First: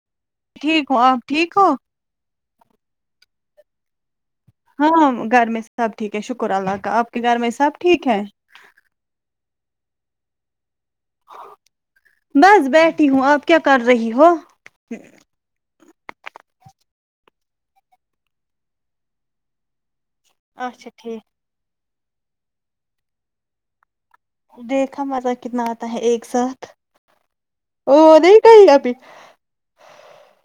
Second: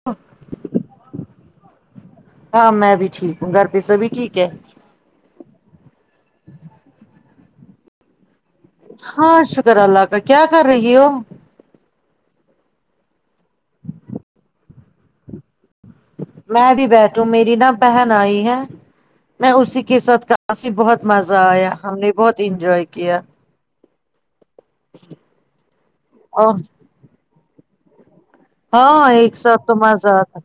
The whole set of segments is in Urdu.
[unintelligible] ٹھیک ہوں آپ ٹھیک ہو ہاں میں بھی ٹھیک ہوں گھر پے سبھی ٹھیک ہے ہاں گھر میں سب ٹھیک ہے شکر اللہ کا آپ کے گھر میں سب ٹھیک ہے ہاں شکر اللہ کا کیا کر رہی ہو بس بیٹھی ہوں آپ کیا کر رہی ہو میں بھی بیٹھوں میری نا بہن آئی ہے میں اسی کے ساتھ کا سے اچھا بہت ٹھیک مزہ آیا ہم نے بہت انجوائے کیا دیکھا مزا کتنا آتا ہے ایک اور ساتھ وہ دیک ہاں ایک ساتھ تو مزا آتا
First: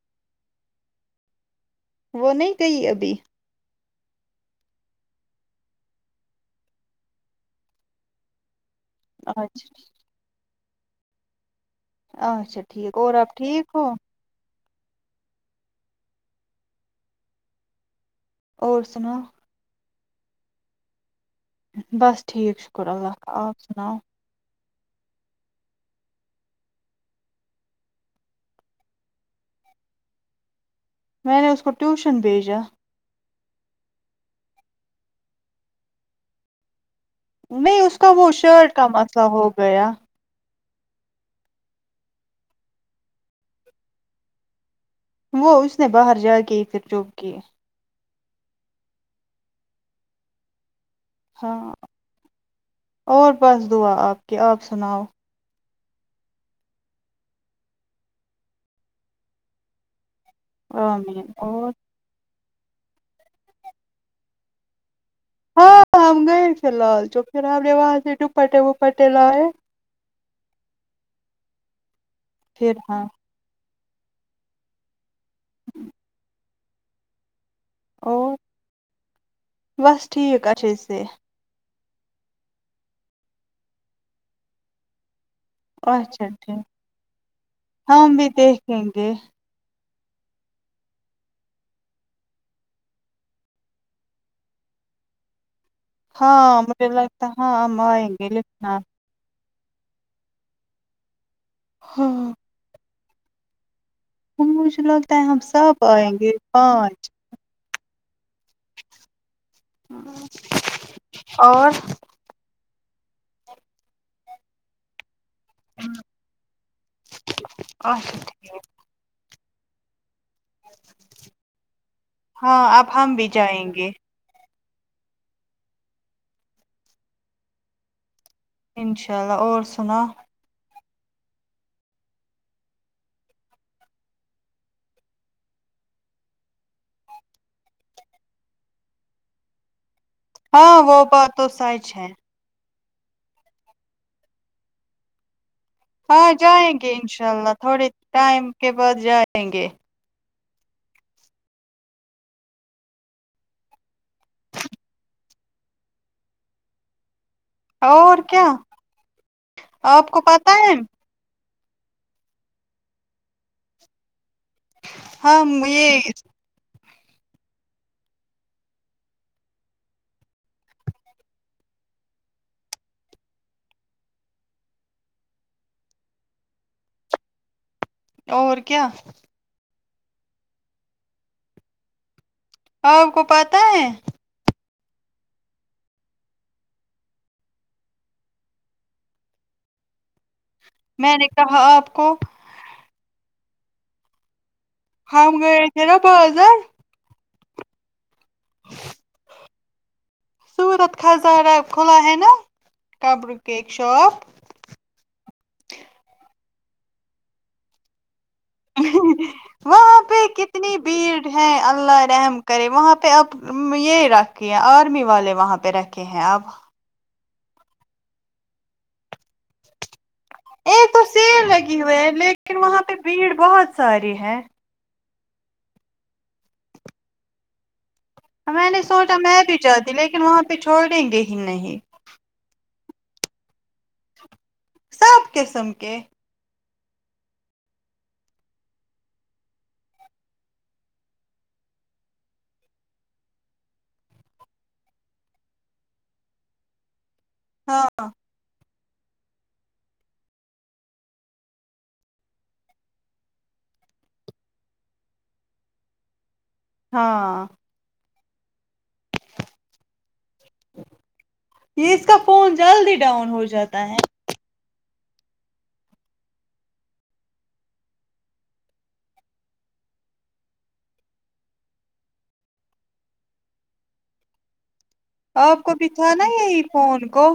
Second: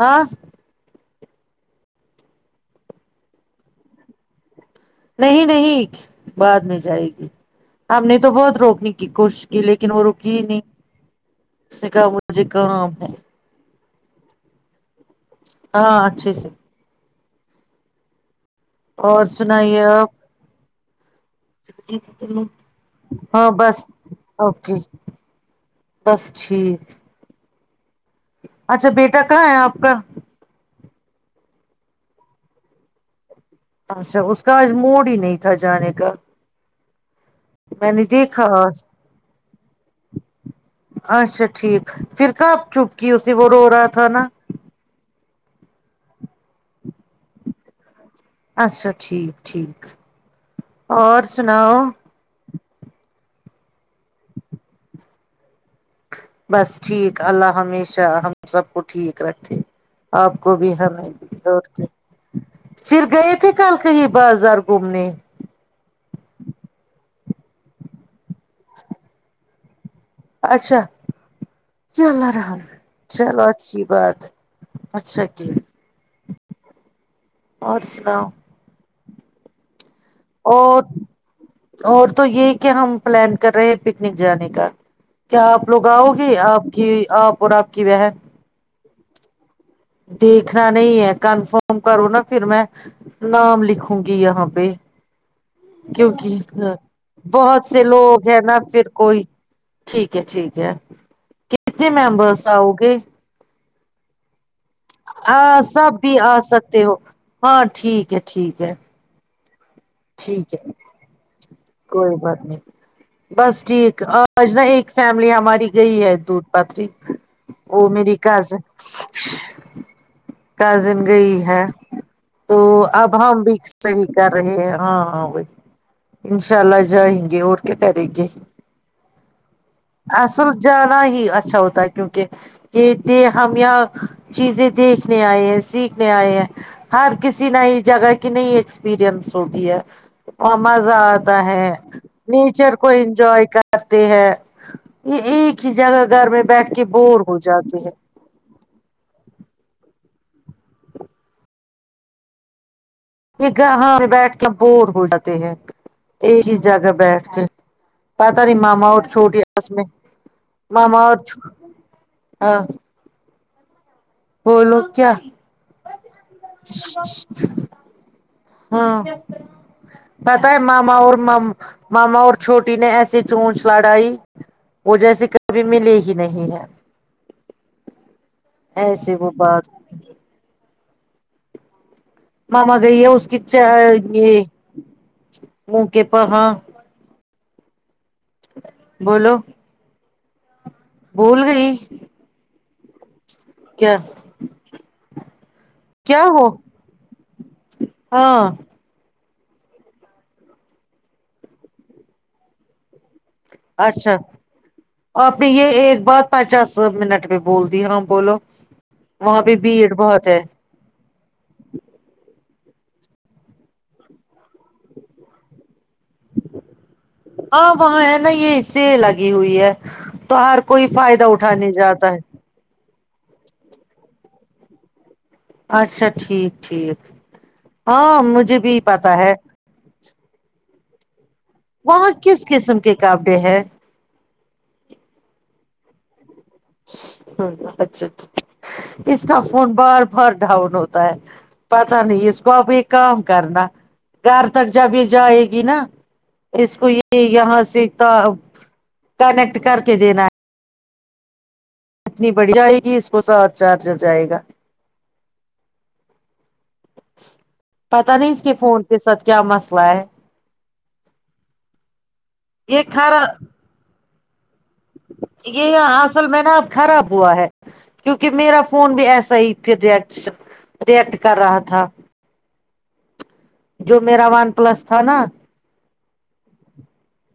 ہاں وہ نہیں گئی ابھی نہیں نہیں بعد میں جائے گی ہم نے تو بہت روکنی کی کوشش کی اچھا لیکن وہ رکی ہی نہیں اس نے کہا مجھے اچھا کام ٹھیک ہے اور ٹھیک ہو ہاں اچھے سے اور سنائیے آپ بس ٹھیک شکر اللہ کا ہاں آپ بس سناؤ اوکے بس ٹھیک اچھا بیٹا کہاں ہے آپ کا میں نے اس کو ٹیوشن بھیجا اچھا اس کا آج موڈ ہی نہیں تھا جانے کا نہیں میں اس نے کا وہ دیکھا شرٹ آج۔ کا مسئلہ ہو گیا اچھا ٹھیک پھر کب چپ کی اسے وہ رو رہا تھا نا وہ اس نے باہر جا کے ہی پھر چپ کی اچھا ٹھیک ٹھیک اور ہاں سناؤ اور بس دعا ہے آپ کے آپ سناؤ بس ٹھیک اللہ ہمیشہ ہم سب کو ٹھیک رکھے آپ کو بھی ہمیں آمین بہت اور خوب پھر گئے تھے کل کہیں بازار گھومنے ہاں ہم گئے تھے لال چوک پھر ہم نے وہاں سے ڈپٹے وپٹے لائے اچھا یا اللہ رحم پھر ہاں چلو اچھ صبح تک اچھا کیا اور سناؤ بس ٹھیک اچھے اور سے اور تو یہی کہ ہم پلان کر رہے ہیں پکنک جانے کا کیا آپ لوگ اچھا آؤگے ٹھیک آپ کی آپ اور آپ کی بہن رہینگے دیکھنا نہیں ہے کنفرم کرو نا کہ میں نام لکھوں گی یہاں پہ کیونکہ ہاں مجھے لگتا ہے بہت ہاں ہم سے آئیں لوگ گے ہیں نا لکھنا پھر کوئی ٹھیک ہے ٹھیک ہے کتنے ہاں ممبرس آؤ گے [unintelligible] ہاں سب آئیں بھی گے آ سکتے ہو پانچ ہاں ٹھیک ہے ٹھیک ہے امم ٹھیک ہے اور کوئی بات نہیں بس ٹھیک آج نا ایک فیملی ہماری یہی ہے دودھ پاتری وہ میری اچھا گھر سے کازن گئی ہے تو اب ہم بھی کس طریقے کر رہی ہے ہاں ہاں وہی انشاء اللہ جائیں گے اور کیا کریں گے انشاء اللہ اور سنا سلجھانا ہی اچھا ہوتا ہے کیونکہ دیکھتے ہے ہم یہاں چیزیں دیکھنے آئے ہیں سیکھنے آئے ہیں ہر کسی نںی جگہ کی نہیں ایکسپرینس ہوتی ہے اور ہاں وہ بات آتا تو ہے سچ نیچر کو انجوائے کرتے ہیں کی جگہ گھر ہاں میں بیٹھ جائیں کے گے بور انشاء ہو اللہ جاتے تھوڑے ہیں ٹائم کے بعد جائیں گے ایک ہاں بیٹھ کے بور ہور ہوجاتے ہیں ایک ہی جگہ بیٹھ کے اور پتہ کیا نہیں ماما اور چھوٹی یاسمین آپ کو پتہ ہے ماما اور چھو ہاں بو لو کیا ہاں یہ ہاں پتہ ہے ماما اور ماما اور چھوٹی نے ایسی چونچ لڑائی وہ جیسے کبھی ملے ہی نہیں ہے اور کیا ایسے وہ بات ماما گئی ہے آپ کو اس کی پتا ہے یہ منہ کے پ ہاں بولو میں نے بھول کہا گئی آپ کو کیا ہم گئے تھے نا کیا ہو بازار ہاں صورت خزارہ کھلا ہ نا قبر کی ایک اچھا شاپ آپ نے یہ ایک بات پچاس منٹ میں بول دی ہاں بولو وہاں پہ بھیڑ وہاں پہ بہت ہے کتنی بھیڑ ہے اللہ رحم کرے وہاں پہ آپ یہ رکھ کے آرمی والے وہاں پہ رکھے ہیں اپ ہاں وہاں ہے نا یہ اس سے لگی ہوئی ہے تو ہر کوئی ایک تو فائدہ سیل اٹھانے لگی ہوئی جاتا ہے لیکن وہاں پہ بھیڑ بہت ساری ہے اچھا ٹھیک ٹھیک ہاں مجھے میں بھی نے پتا سوچا ہے میں بھی جاتی لیکن وہاں پہ چھوڑ دیں گے ہی نہیں وہاں کس قسم کے کاپڈے ہیں سب قسم کے ہ اچھا اچھا اس کا فون بار بار ڈاؤن ہوتا ہے پتاہ نہیں اس کو اب ایک کام کرنا گھر تک جب یہ جائے گی نا اس کو یہ یہاں سے ہاں ایتا کنیکٹ کر کے دینا ہے اتنی بڑی جائے گی اس کو سات چارجر جائے گا ہاں پتا نہیں اس کے فون کے ساتھ کیا مسئلہ ہے یہ اس کا فون یہ جلدی خرا ڈاؤن ہو جاتا ہے یہ یہ اصل میں نا اب خراب ہوا ہے کیونکہ میرا فون بھی ایسا ہی پھر ریس رییکٹ کر رہا تھا جو میرا ون پلس تھا نا آپ کو بھی تھا نا یہی فون کو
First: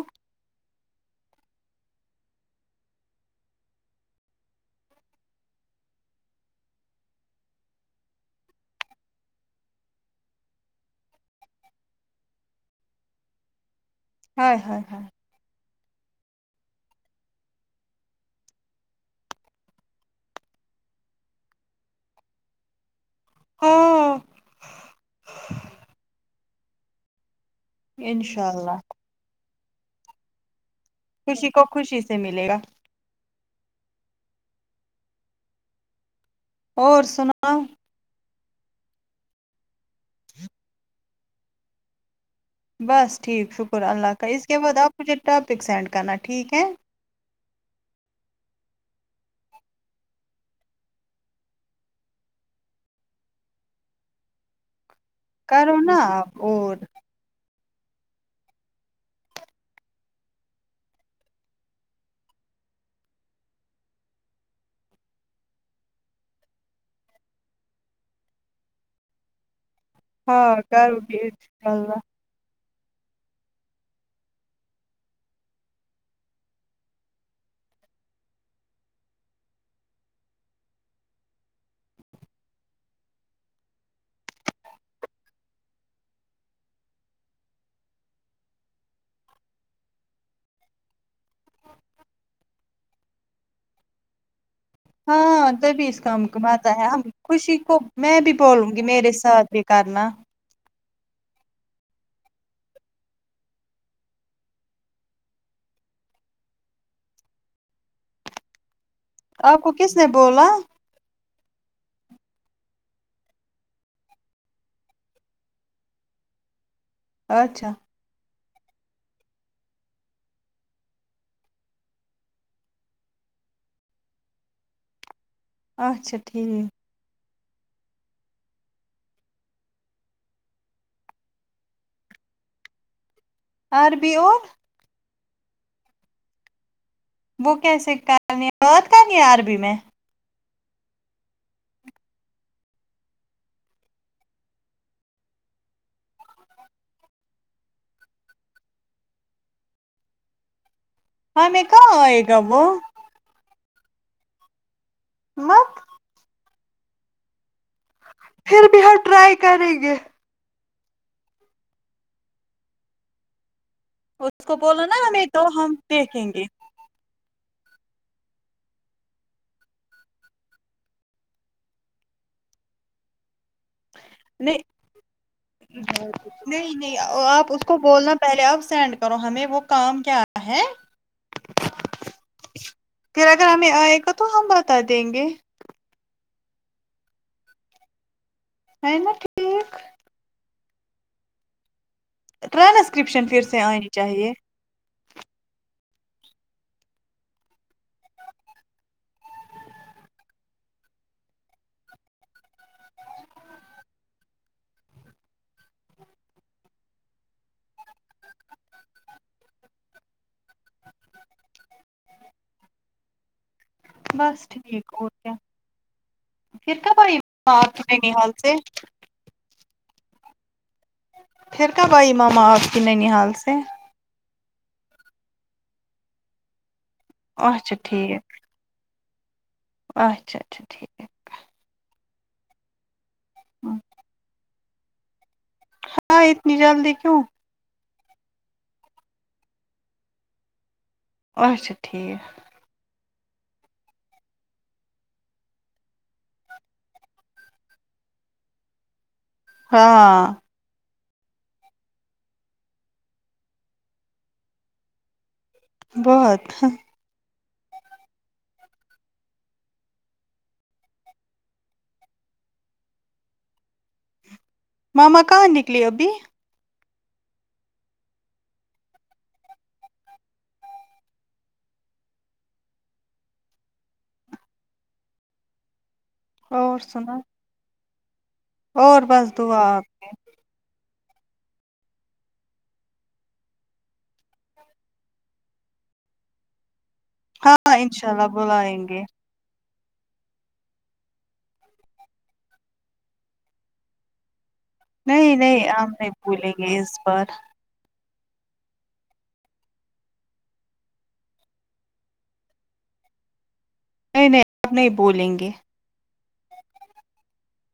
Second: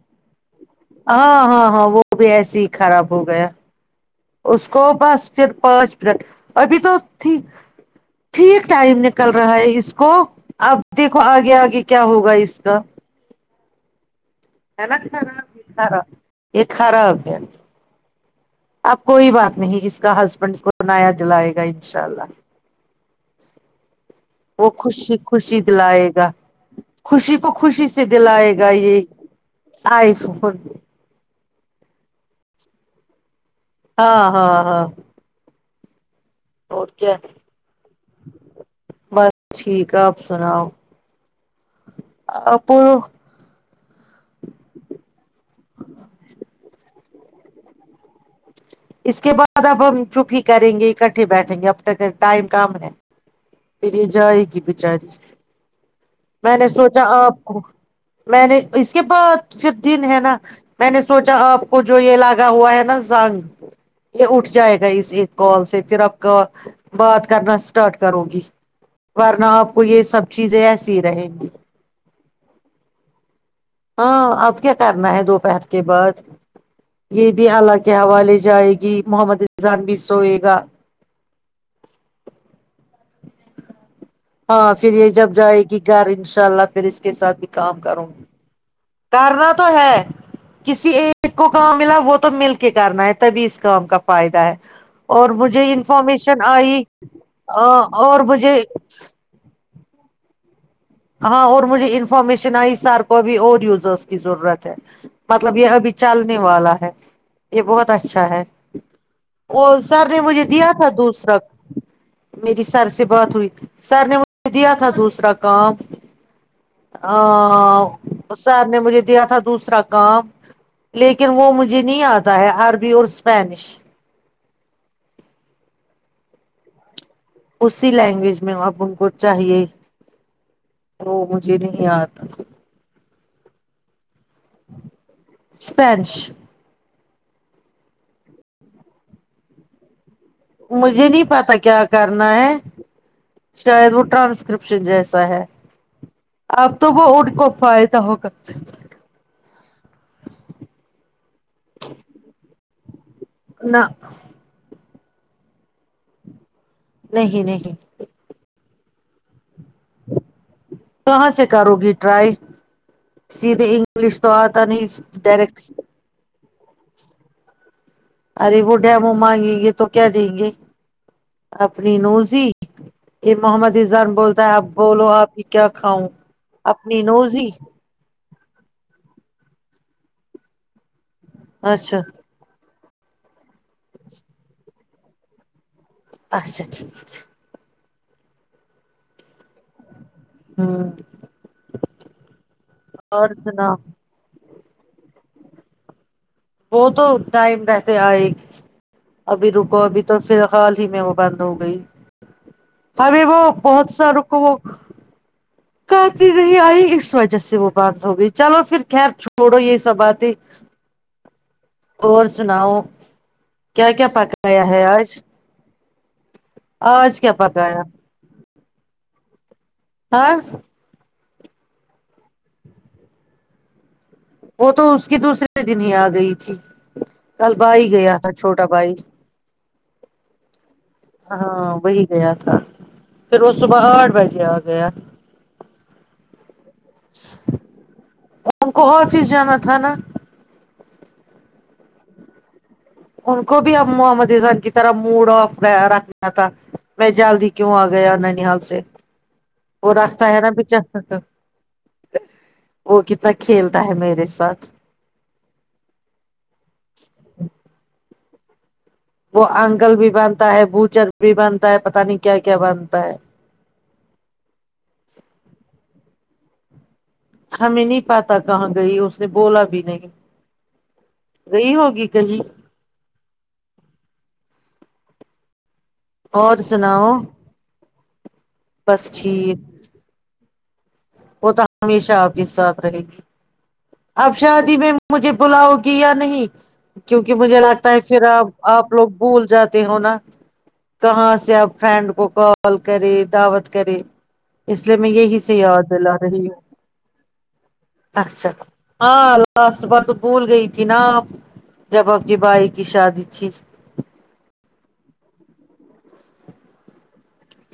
ہاں ہاں ہاں وہ بھی ایسے ہی خراب ہو گیا اس کو بس پھر پانچ منٹ ابھی تو تھی ٹھیک ٹائم نکل رہا ہے اس کو اب دیکھو آگے آگے کیا ہوگا اس کا ہائے ہائے ہےنا ہائے کھارا باکھارا یا خراب ہے اب کوئی بات نہیں اس کا ہسبینڈ اس کو بنایا دلائے گا انشاء اللہ ہاں وہ خوشی خوشی دلائے گا خوشی کو خوشی سے انشاء دلائے گا اللہ یہ آئی فون خوشی کو خوشی سے ملے گا ہاں ہاں ہاں اور کیا بس ٹھیک ہے اپ سناؤ [inaudible] بس ٹھیک شکر اللہ کا اس کے بعد اپ مجھے ٹاپک سینڈ کرنا ٹھیک ہے اس کے بعد اب ہم چپی کریں گے اکٹھے بیٹھیں گے اب تک ٹائم کم ہے پھر یہ جائے گی بچاری کرو نا اور کیا اپ کو میں نے اس کے بعد پھر دن ہے نا میں نے سوچا اپ کو جو یہ لگا ہوا ہے نا زنگ یہ اٹھ جائے گا اس ایک کال سے پھر اپ کا بات کرنا اسٹارٹ کرو گی ورنہ اپ کو یہ سب ہاں چیزیں کرو ایسی رہیں گی انشاء اللہ ہاں اب کیا کرنا ہے دوپہر کے بعد یہ بھی اللہ کے حوالے جائے گی محمد رضوان بھی سوئے گا ہاں پھر یہ جب جائے گی گھر ان شاء اللہ پھر اس کے ساتھ بھی کام کروں گی کرنا تو ہے کسی ایک کو کام ملا وہ تو مل کے کرنا ہے تبھی اس کام کا فائدہ ہے اور ہاں مجھے تبھی اس کام انفارمیشن کماتا آئی ہے ہم خوشی کو میں اور بھی مجھے بولوں گی میرے ساتھ بھی کرنا ہاں اور مجھے انفارمیشن ائی سار کو بھی اور یوزرس کی ضرورت ہے مطلب یہ ابھی چلنے والا ہے یہ بہت اچھا ہے آپ وہ کو کس سر نے مجھے بولا دیا تھا دوسرا میری سر سے بات ہوئی سر نے مجھے دیا تھا دوسرا کام اچھا آا سر نے مجھے دیا تھا دوسرا کام لیکن وہ مجھے نہیں اتا ہے عربی اور اسپینش اچھا ٹھیک اسی لینگویج میں اب ان کو چاہیے وہ مجھے نہیں اتا آر بی اور ایسپانچ وہ کیسے کرنی بات کرنی عربی میں مجھے نہیں پتا کیا کرنا ہے شاید وہ ٹرانسکرپشن جیسا ہے اپ تو وہ ان کو فائدہ ہو گا ہمیں کہاں ائے گا وہ نا مت نہیں نہیں پھر بھی ہم ٹرائی کریں گے کہاں سے کرو گی ٹرائی سیدھے پولیس تو اس کو اتا بولو نہیں نا ہمیں تو ڈائریکٹ ہم دیکھیں گے ارے وہ ڈمو مانگیں گے تو کیا دیں گے اپنی نوزی یہ محمد زان بولتا ہے نہیں اب بولو آ پی کیا کھاؤں نہیں اپنی نہیں نوزی آپ اس کو بولنا پہلے آپ سینڈ کرو ہمیں وہ کام کیا ہے اچھا پھر اگر ہمیں آئے گا تو ہم بتا دیں گے اچھا ٹھیک ہے نا ٹھیک ہمم ٹرانسکرپشن پھر سے آنی چاہیے وہ تو ٹائم رہتے ہے آئگی ابھی رکو ابھی تو فیلحال ہی میں وہ بند ہو گئی اب وہ بہت سا روک وہ آتی نہیں آئی اس وجہ سے وہ بند ہو گئی چلو پھر خیر چھوڑو یہ سب باتیں اور سناؤ کیا کیا پکایا ہے آج کتنا پائی آج کیا اپ پکایا ک حال سے ہاں پھر کب آئی ماما آپ کی ننیحال سے وہ تو اس کی دوسرے دن ہی آ گئی تھی کل اچھا بھائی گیا ٹھیک تھا چھوٹا بھائی اچھا اچھا ٹھیک ہے ہاں وہی گیا تھا پھر وہ صبح آٹھ بجے آ گیا ہاں اتنی جلدی کیوں ان کو آفس جانا تھا نا اچھا ٹھیک ان کو بھی اب محمد ازان کی طرح موڈ آف رکھنا تھا میں جلد ہی کیوں آ گیا ننیال سے وہ ہاں رکھتا ہے نا پچ وہ کتنا کھیلتا ہے میرے ساتھ بہت وہ انکل بھی بنتا ہے بوچر بھی بنتا ہے پتا نہیں کیا کیا بنتا ہے ماما کہاں نکلی ابھی ہمیں نہیں پاتا کہاں گئی اس نے بولا بھی نہیں گائی ہوگی کہی اور سناؤ اور بس دعا آپ کی وہ تو ہمیشہ آپ کے ساتھ رہے گی اب شادی میں مجھے بلاؤگی یا نہیں کیونکہ مجھے ہاں لگتا ہے انشاء پھر اللہ آپ بلائیں آپ گے لوگ بھول جاتے ہو نا کہاں سے آپ فرینڈ کو کال کرے دعوت کرے اس لیے میں نہیں یہی سے نہیں یاد ہم نہیں دلا رہی بھولیں ہوں گے اس بار اچھا ہاں لاسٹ بار تو بھول گئی تھی نا آپ جب آپکی بھائی کی شادی تھی نہیں نہیں اب نہیں بولیں گے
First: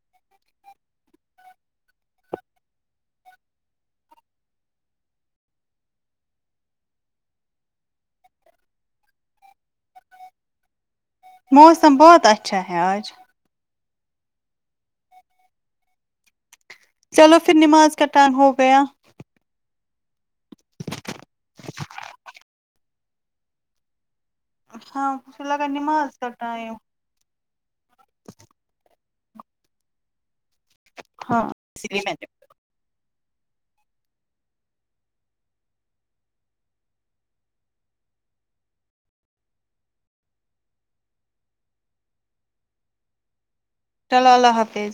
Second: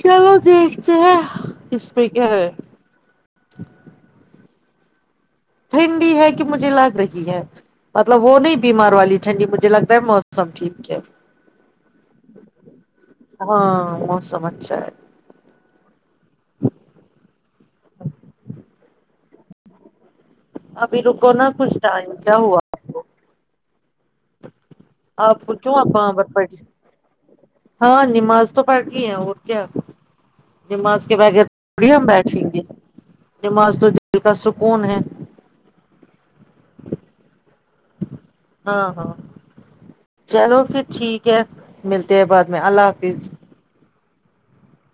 چلو دیکھتے ہیں اس میں کیا ہے ٹھنڈی ہے کہ مجھے لگ رہی ہے مطلب وہ نہیں بیمار والی ٹھنڈی مجھے لگ رہا ہے موسم ٹھیک ہے موسم بہت اچھا ہے آج ہاں موسم اچھا ہے چلو پھر نماز کا ٹائم ہوگیا ابھی رکو نا کچھ ٹائم کیا ہوا ہاں آپ مجھے لگا پوچھو آپ نماز بٹ کا فائس ٹائم ہاں نماز تو پڑلی ہے اور کیا نماز کے ہاں بغیر اسی تھوڑی لیے ہم میں نے بیٹھیں گے نماز تو دل کا سکون ہے ہاں ہاں چلو پھر ٹھیک ہے ملتے ہیں بعد میں اللہ حافظ چلو اللہ حافظ